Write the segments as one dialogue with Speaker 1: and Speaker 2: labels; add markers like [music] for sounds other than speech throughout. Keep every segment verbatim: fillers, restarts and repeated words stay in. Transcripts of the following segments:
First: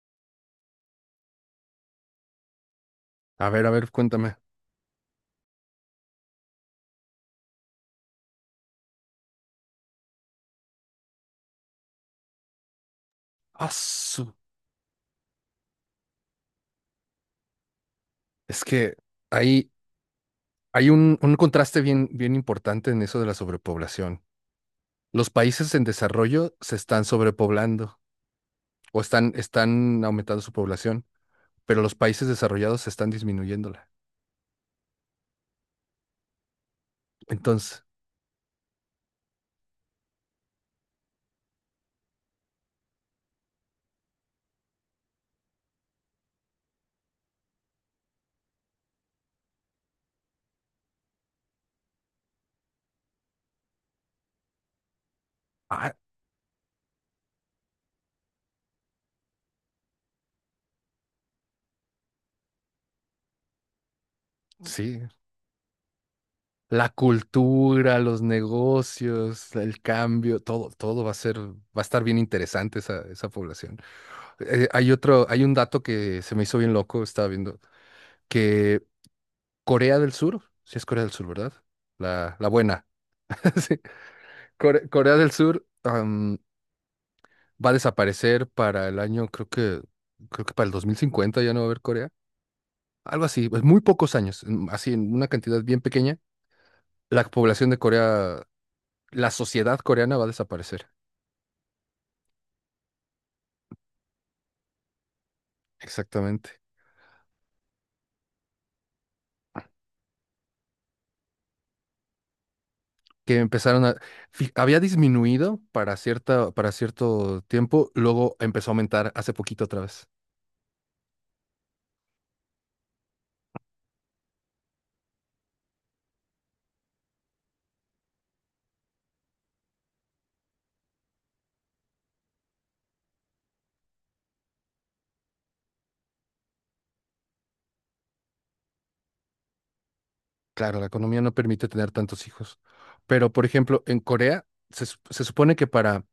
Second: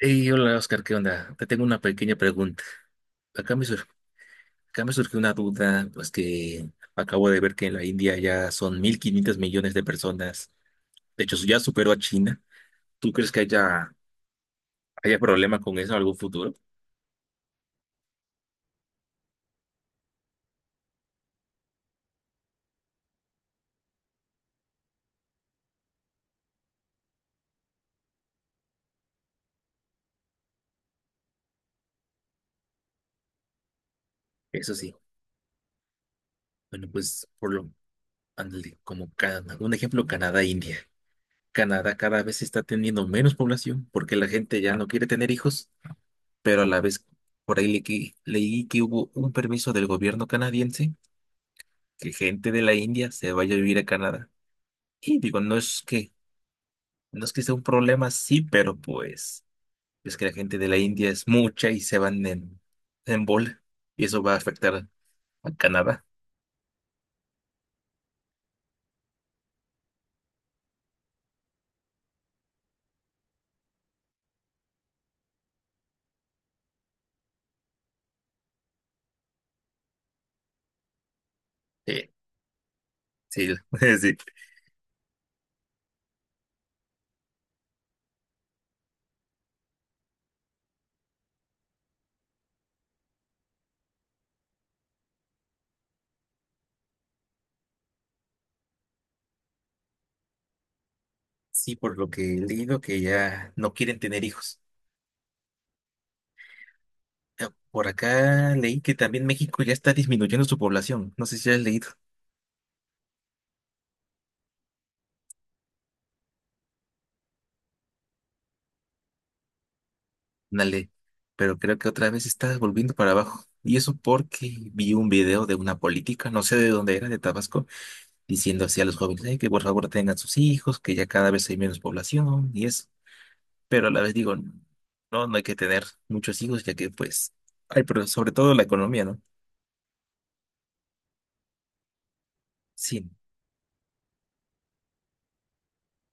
Speaker 1: Hey, hola Oscar, ¿qué onda? Te tengo una pequeña pregunta.
Speaker 2: A
Speaker 1: Acá me,
Speaker 2: ver, a
Speaker 1: sur-
Speaker 2: ver, cuéntame.
Speaker 1: Acá me surgió una duda, pues que acabo de ver que en la India ya son mil quinientos millones de personas. De hecho, ya superó a China. ¿Tú crees que
Speaker 2: Ah,
Speaker 1: haya,
Speaker 2: su-
Speaker 1: haya problema con eso en algún futuro?
Speaker 2: Es que hay, hay un, un contraste bien, bien importante en eso de la sobrepoblación. Los países en desarrollo se están sobrepoblando o están, están aumentando su población, pero los países desarrollados se están disminuyéndola.
Speaker 1: Eso sí. Bueno, pues por lo,
Speaker 2: Entonces,
Speaker 1: ándale, como Can- un ejemplo, Canadá, India. Canadá cada vez está teniendo menos población porque la gente ya no quiere tener hijos, pero a la vez por ahí le- leí que hubo un permiso del gobierno canadiense que gente de la India se vaya a vivir a Canadá. Y digo, no es
Speaker 2: ah,
Speaker 1: que, no es que sea un problema, sí, pero pues es que la gente de la India es mucha y se van en, en bola. Y eso va a afectar
Speaker 2: sí,
Speaker 1: a Canadá.
Speaker 2: la cultura, los negocios, el cambio, todo, todo va a ser, va a estar bien interesante esa, esa población. Eh, hay otro, hay un dato que se me hizo bien loco, estaba viendo, que Corea del Sur, sí es Corea del Sur, ¿verdad?
Speaker 1: Sí,
Speaker 2: La, la buena.
Speaker 1: sí,
Speaker 2: [laughs] Sí.
Speaker 1: [laughs] sí.
Speaker 2: Core- Corea del Sur am, va a desaparecer para el año, creo que, creo que para el dos mil cincuenta ya no va a haber Corea. Algo así, pues muy pocos años, en- así en una cantidad bien pequeña. La población de Corea, la sociedad coreana va a desaparecer.
Speaker 1: Sí, por lo que he leído que ya no quieren tener hijos.
Speaker 2: Exactamente.
Speaker 1: Eh, Por acá leí que también México ya está disminuyendo su población. No sé si ya has leído
Speaker 2: Que empezaron a... fi- Había disminuido para cierta, para cierto tiempo, luego empezó a aumentar hace poquito otra vez.
Speaker 1: una ley, pero creo que otra vez está volviendo para abajo. Y eso porque vi un video de una política, no sé de dónde era, de Tabasco diciendo así a los jóvenes: "Ay, que por favor tengan sus hijos, que ya cada vez hay menos población y eso". Pero a la vez digo, no, no hay que tener muchos hijos, ya que pues, ay, pero sobre todo la economía, ¿no?
Speaker 2: Claro, la economía no permite tener tantos hijos.
Speaker 1: Sí,
Speaker 2: Pero, por ejemplo, en Corea se, sup- se supone que para,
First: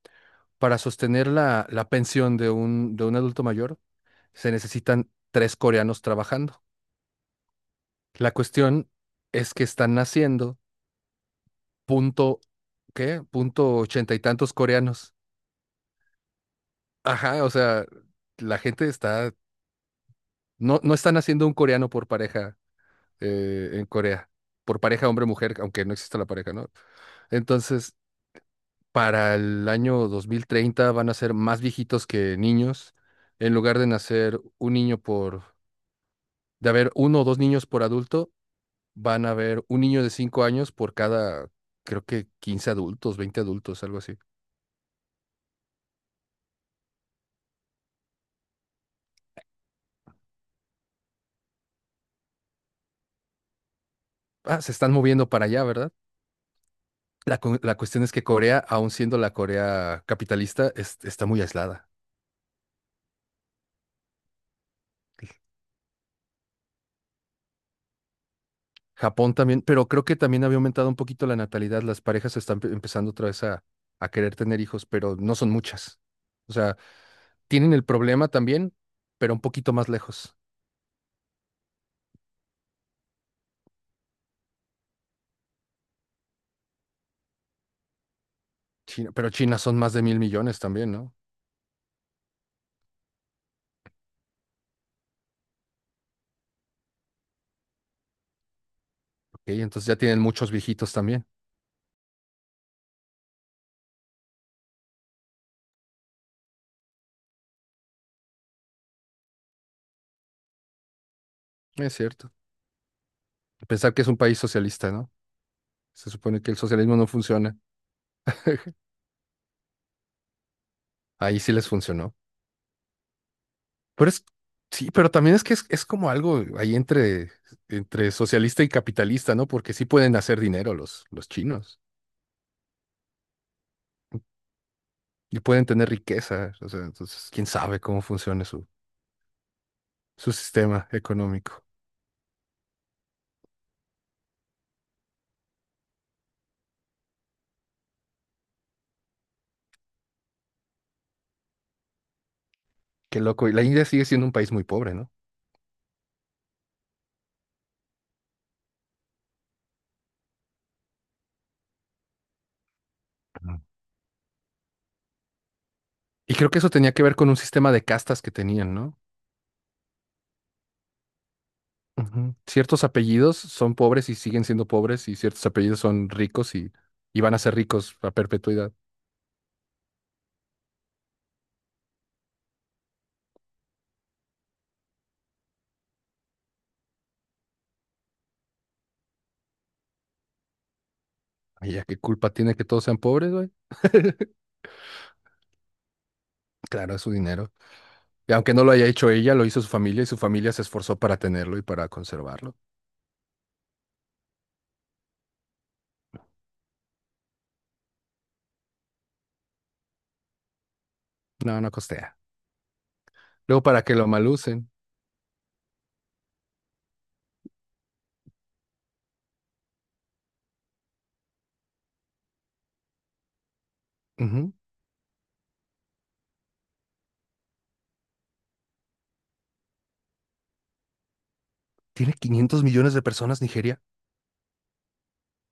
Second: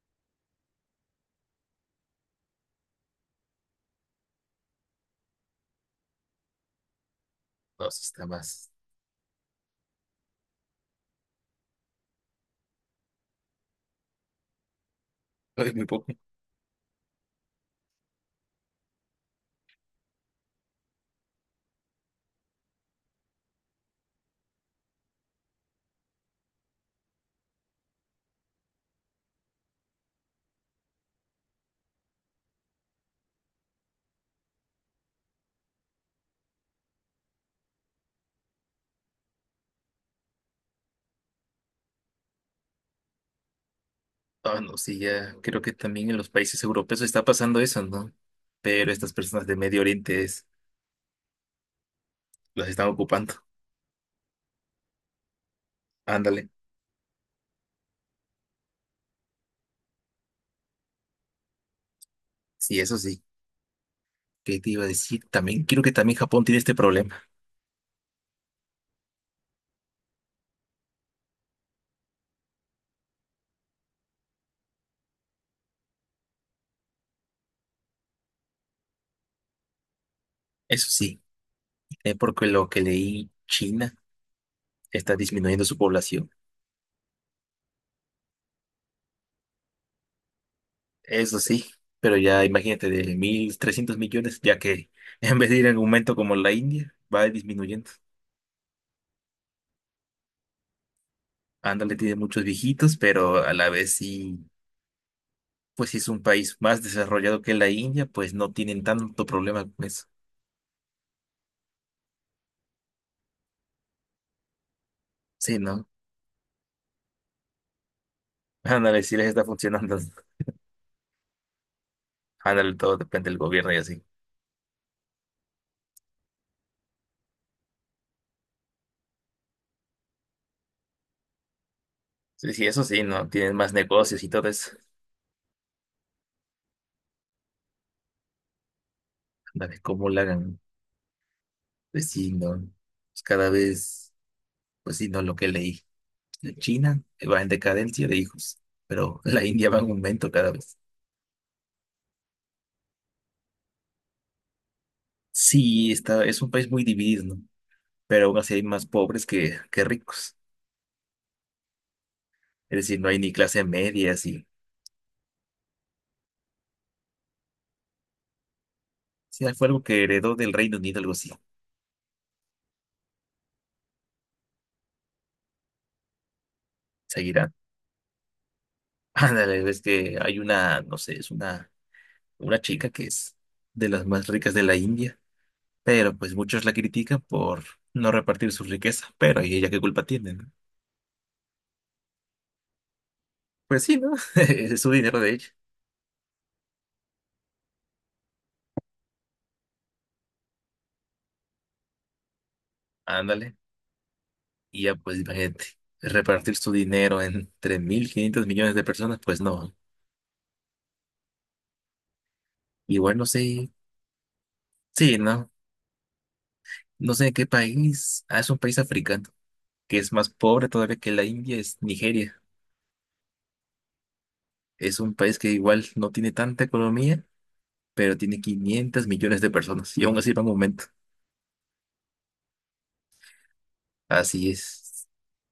Speaker 2: para sostener la, la pensión de un, de un adulto mayor se necesitan tres coreanos trabajando.
Speaker 1: no, sí está
Speaker 2: La
Speaker 1: más.
Speaker 2: cuestión es que están naciendo punto, ¿qué? Punto ochenta y tantos coreanos.
Speaker 1: [laughs] Ay, muy poco.
Speaker 2: Ajá, o sea, la gente está, no, no están haciendo un coreano por pareja eh, en Corea, por pareja hombre-mujer, aunque no exista la pareja, ¿no? Entonces, para el año dos mil treinta van a ser más viejitos que niños. En lugar de nacer un niño por, de haber uno o dos niños por adulto, van a haber un niño de cinco años por cada, creo que quince adultos, veinte adultos, algo así.
Speaker 1: Ah, no, sí, ya creo que también en los países europeos está pasando eso, ¿no? Pero estas personas de Medio Oriente es, las están ocupando.
Speaker 2: Ah, se están moviendo para allá, ¿verdad?
Speaker 1: Ándale,
Speaker 2: La, cu- la cuestión es que Corea, aun siendo la Corea capitalista, es- está muy aislada.
Speaker 1: sí, eso sí. ¿Qué te iba a decir? También creo que también Japón tiene este problema.
Speaker 2: Japón también, pero creo que también había aumentado un poquito la natalidad. Las parejas están pe- empezando otra vez a, a querer tener hijos, pero no son muchas. O sea, tienen el problema también, pero un poquito más lejos.
Speaker 1: Eso sí, es porque lo que leí, China está disminuyendo su población.
Speaker 2: China- pero China son más de mil millones también, ¿no?
Speaker 1: Eso sí, pero ya imagínate, de mil trescientos millones, ya que [laughs] en vez de ir en aumento como la India, va disminuyendo.
Speaker 2: Ok, entonces ya tienen muchos viejitos también.
Speaker 1: Ándale, tiene muchos viejitos, pero a la vez sí, pues sí, es un país más desarrollado que la India, pues no tienen tanto problema con eso.
Speaker 2: Es cierto. Pensar que es un país socialista, ¿no?
Speaker 1: Sí, ¿no?
Speaker 2: Se supone que el socialismo no funciona.
Speaker 1: [laughs] Ándale, sí les está funcionando.
Speaker 2: Ahí sí les funcionó.
Speaker 1: Ándale, todo depende del gobierno y así.
Speaker 2: Pero es, sí, pero también es que es, es como algo ahí entre, entre socialista y capitalista, ¿no? Porque sí pueden hacer dinero los, los chinos
Speaker 1: Sí, sí, eso sí, ¿no? Tienen más negocios y todo eso.
Speaker 2: y pueden tener riqueza. O sea, entonces, quién sabe cómo funciona su,
Speaker 1: Ándale, cómo lo
Speaker 2: su
Speaker 1: hagan.
Speaker 2: sistema económico.
Speaker 1: Pues sí, no. Pues cada vez, pues sí, no, lo que leí. China va en decadencia de hijos, pero [laughs] la India va en aumento cada vez.
Speaker 2: Qué loco. Y la India sigue siendo un país muy pobre, ¿no?
Speaker 1: Sí, está, es un país muy dividido, ¿no? Pero aún así hay más pobres que, que ricos. Es decir, no hay ni clase media, así.
Speaker 2: Y creo que eso tenía que ver con un sistema de castas que tenían, ¿no?
Speaker 1: Sí, fue algo que heredó del Reino Unido, algo así.
Speaker 2: Ujú. Ciertos apellidos son pobres y siguen siendo pobres, y ciertos apellidos son ricos y, y van a
Speaker 1: Seguirá.
Speaker 2: ser ricos a perpetuidad.
Speaker 1: [laughs] Ándale, ves que hay una, no sé, es una, una chica que es de las más ricas de la India, pero pues muchos la critican por no repartir su riqueza, pero ¿y ella qué culpa tiene, no?
Speaker 2: Ay, ya qué culpa tiene que todos sean pobres, güey.
Speaker 1: Pues sí, ¿no? [laughs]
Speaker 2: [laughs]
Speaker 1: Es su dinero de ella.
Speaker 2: Claro, es su dinero. Y aunque no lo haya hecho ella, lo hizo su familia y su familia se esforzó para tenerlo y para conservarlo.
Speaker 1: Ándale. Y ya, pues imagínate, repartir su dinero entre mil quinientos millones de personas, pues no.
Speaker 2: No, no costea.
Speaker 1: Igual no
Speaker 2: Luego,
Speaker 1: sé,
Speaker 2: para que lo malucen.
Speaker 1: sí, no, no sé qué país. Ah, es un país africano, que es más pobre todavía que la India, es Nigeria.
Speaker 2: Ujú.
Speaker 1: Es un país que igual no tiene tanta economía, pero tiene quinientos millones de personas. Y aún así va en aumento.
Speaker 2: Tiene quinientos millones de personas Nigeria.
Speaker 1: Así es.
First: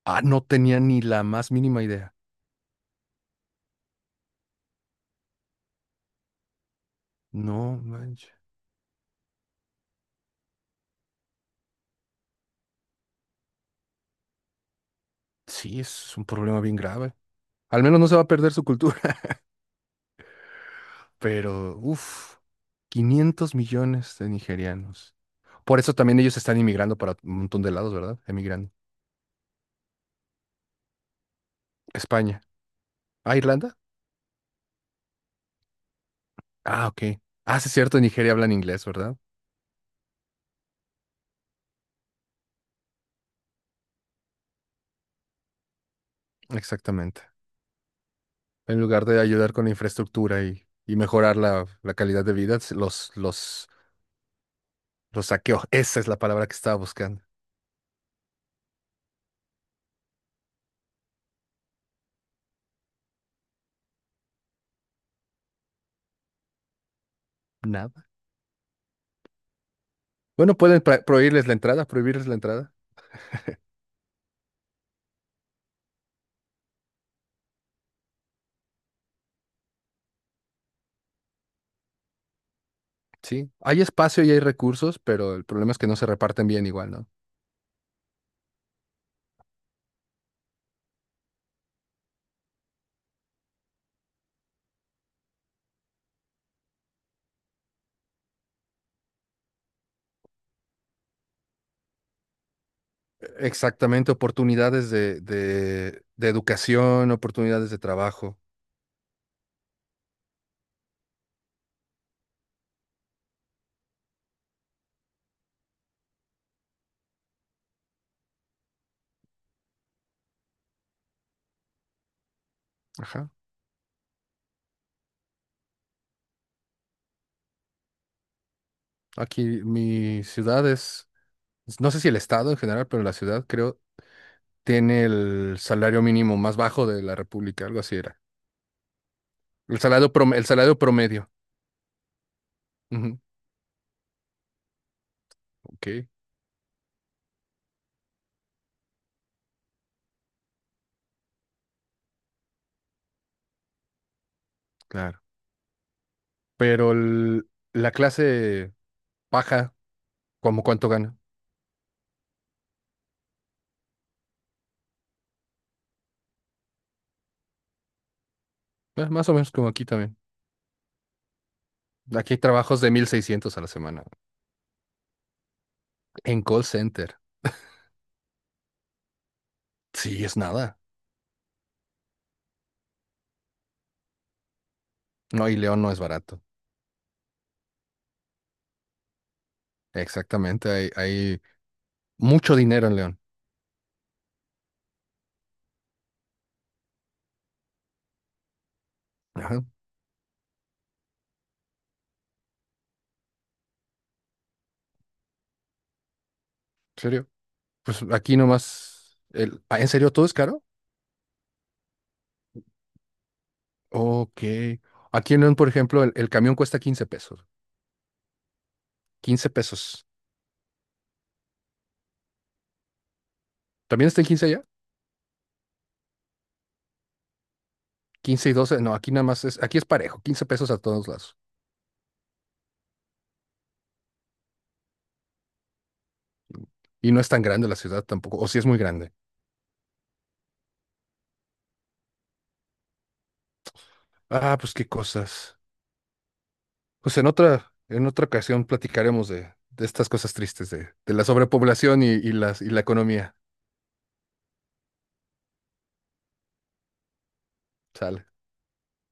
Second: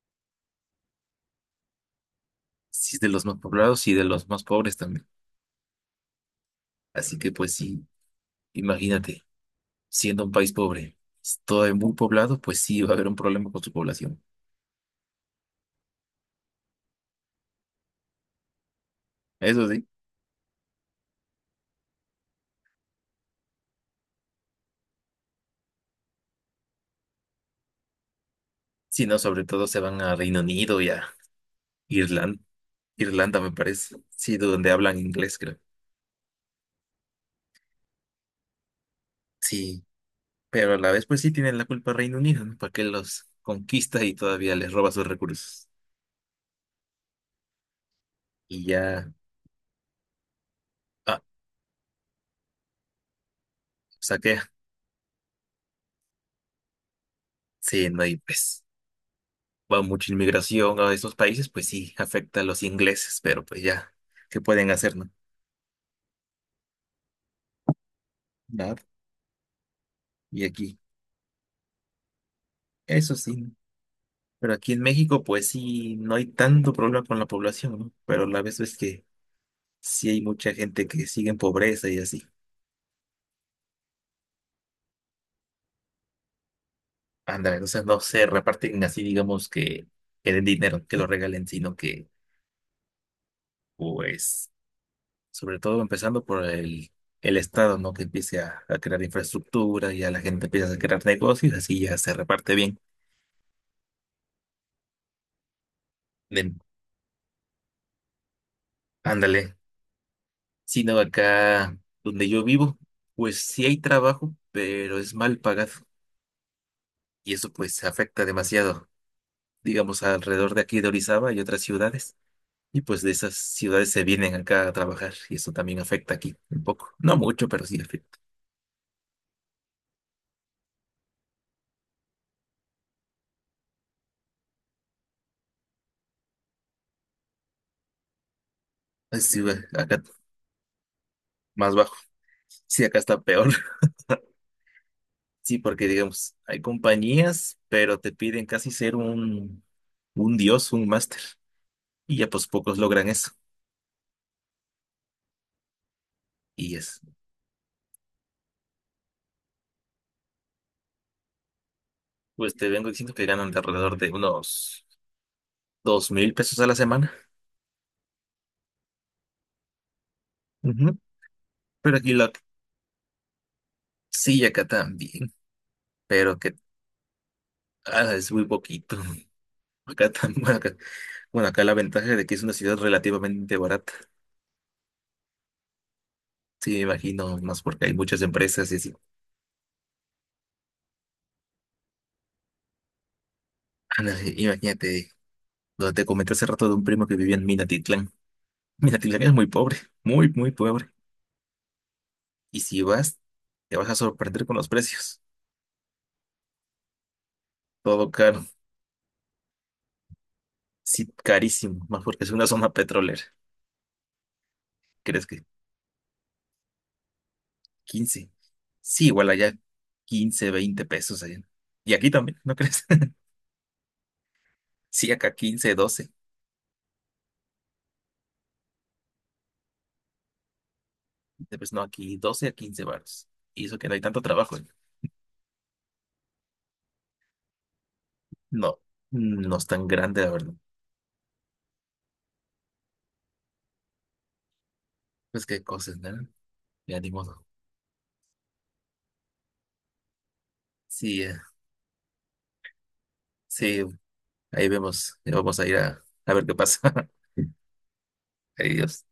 Speaker 2: Ah, no tenía ni la más mínima idea.
Speaker 1: Sí, es de los más poblados y de los más pobres también. Así que pues
Speaker 2: No,
Speaker 1: sí,
Speaker 2: manches.
Speaker 1: imagínate, siendo un país pobre, todo muy poblado, pues sí va a haber un problema con su población.
Speaker 2: Sí, es un problema bien grave. Al menos no se va a perder su cultura,
Speaker 1: Eso sí.
Speaker 2: [laughs] pero uff, quinientos millones de nigerianos. Por eso también ellos están inmigrando para un montón de lados, ¿verdad? Emigrando.
Speaker 1: Sí, no, sobre todo se van a Reino Unido y a Irlanda.
Speaker 2: España. ¿Ah,
Speaker 1: Irlanda me
Speaker 2: Irlanda?
Speaker 1: parece, sí, donde hablan inglés, creo.
Speaker 2: Ah, ok. Ah, sí, es cierto, en Nigeria hablan inglés, ¿verdad?
Speaker 1: Sí, pero a la vez pues sí tienen la culpa Reino Unido, ¿no? Porque los conquista y todavía les roba sus recursos.
Speaker 2: Exactamente.
Speaker 1: Y
Speaker 2: En lugar
Speaker 1: ya,
Speaker 2: de ayudar con la infraestructura y, y
Speaker 1: ah,
Speaker 2: mejorar la, la calidad de vida, se- los, los,
Speaker 1: saquea.
Speaker 2: los saqueó. Esa es la palabra que estaba buscando.
Speaker 1: Sí, no, y pues va mucha inmigración a esos países, pues sí, afecta a los ingleses, pero pues ya, ¿qué pueden hacer, no? Nada. Y
Speaker 2: Bueno,
Speaker 1: aquí,
Speaker 2: pueden pra- prohibirles la entrada, prohibirles la entrada.
Speaker 1: eso sí, ¿no? Pero aquí en México pues sí, no hay tanto problema con la población, ¿no? Pero a la vez es que sí hay mucha gente que sigue en pobreza y así.
Speaker 2: Sí, hay espacio y hay recursos, pero el problema es que no se reparten bien igual, ¿no?
Speaker 1: Ándale, o sea, no se reparten así, digamos, que, que den dinero, que lo regalen, sino que, pues, sobre todo empezando por el, el Estado, ¿no? Que empiece a, a crear infraestructura y a la gente empieza a crear negocios, así ya se reparte bien.
Speaker 2: Exactamente, oportunidades de, de, de
Speaker 1: de-
Speaker 2: educación, oportunidades de trabajo.
Speaker 1: Ándale. Sino acá donde yo vivo, pues sí hay trabajo, pero es mal pagado. Y eso, pues, afecta demasiado. Digamos, alrededor de aquí de Orizaba y otras ciudades. Y pues de
Speaker 2: Ajá.
Speaker 1: esas ciudades se vienen acá a trabajar y eso también afecta aquí un poco. No mucho, pero sí afecta.
Speaker 2: Aquí mi ciudad es, no sé si el estado en general, pero la ciudad creo tiene el salario mínimo más bajo de la República, algo así era.
Speaker 1: Así, ve,
Speaker 2: El
Speaker 1: acá
Speaker 2: salario prom- el salario promedio.
Speaker 1: más bajo. Sí, acá
Speaker 2: Ujú.
Speaker 1: está peor. [laughs] Sí, porque
Speaker 2: Ok,
Speaker 1: digamos, hay compañías, pero te piden casi ser un, un dios, un máster. Y ya pues pocos logran eso.
Speaker 2: claro.
Speaker 1: Y
Speaker 2: Pero
Speaker 1: es,
Speaker 2: el- la clase baja, ¿como cuánto gana?
Speaker 1: pues te vengo diciendo que ganan de alrededor de unos dos mil pesos a la semana.
Speaker 2: Eh, más o menos como aquí también.
Speaker 1: Ujú. Pero aquí la,
Speaker 2: Aquí hay trabajos de mil seiscientos a la semana.
Speaker 1: sí, acá también, pero
Speaker 2: En
Speaker 1: que
Speaker 2: call center.
Speaker 1: ah, es muy poquito. [laughs] Acá
Speaker 2: Sí, es
Speaker 1: también.
Speaker 2: nada.
Speaker 1: Bueno, acá la ventaja de que es una ciudad relativamente barata.
Speaker 2: No, y León no es barato.
Speaker 1: Sí, me imagino, más porque hay muchas empresas y así.
Speaker 2: Exactamente. Hay, hay mucho dinero en León.
Speaker 1: Ah, no, i- Imagínate, donde te comenté hace rato de un primo que vivía en Minatitlán. Minatitlán es muy
Speaker 2: Ajá, ¿en
Speaker 1: pobre, muy, muy pobre. Y si vas, te vas a sorprender con los precios.
Speaker 2: serio? Pues
Speaker 1: Todo
Speaker 2: aquí
Speaker 1: caro,
Speaker 2: nomás. El... ah, ¿en serio todo es caro?
Speaker 1: sí, carísimo, más porque es una zona petrolera.
Speaker 2: Ok.
Speaker 1: ¿Crees
Speaker 2: Aquí en
Speaker 1: que
Speaker 2: León, por ejemplo, el, el camión cuesta quince pesos.
Speaker 1: quince? Sí, igual
Speaker 2: Quince
Speaker 1: allá
Speaker 2: pesos.
Speaker 1: quince veinte pesos allá. Y aquí también, ¿no crees? [laughs]
Speaker 2: ¿También está en quince allá?
Speaker 1: Sí, acá quince doce.
Speaker 2: Quince y doce. No, aquí nada más es. Aquí es parejo, quince pesos a todos lados.
Speaker 1: Pues no, aquí doce a quince baros. Y eso que no hay tanto trabajo, ¿eh?
Speaker 2: Y no es tan grande la ciudad tampoco. O sí es muy
Speaker 1: No,
Speaker 2: grande.
Speaker 1: no es tan grande, la verdad.
Speaker 2: Ah, pues qué
Speaker 1: Pues
Speaker 2: cosas.
Speaker 1: qué cosas, ¿no? Ya ni
Speaker 2: Pues en
Speaker 1: modo.
Speaker 2: otra, en otra ocasión platicaremos de, de estas cosas tristes, de, de
Speaker 1: Sí,
Speaker 2: la
Speaker 1: eh,
Speaker 2: sobrepoblación y, y las, y la economía.
Speaker 1: sí, ahí vemos. Ya vamos a ir a, a ver qué pasa. [laughs]
Speaker 2: Sale.
Speaker 1: Adiós.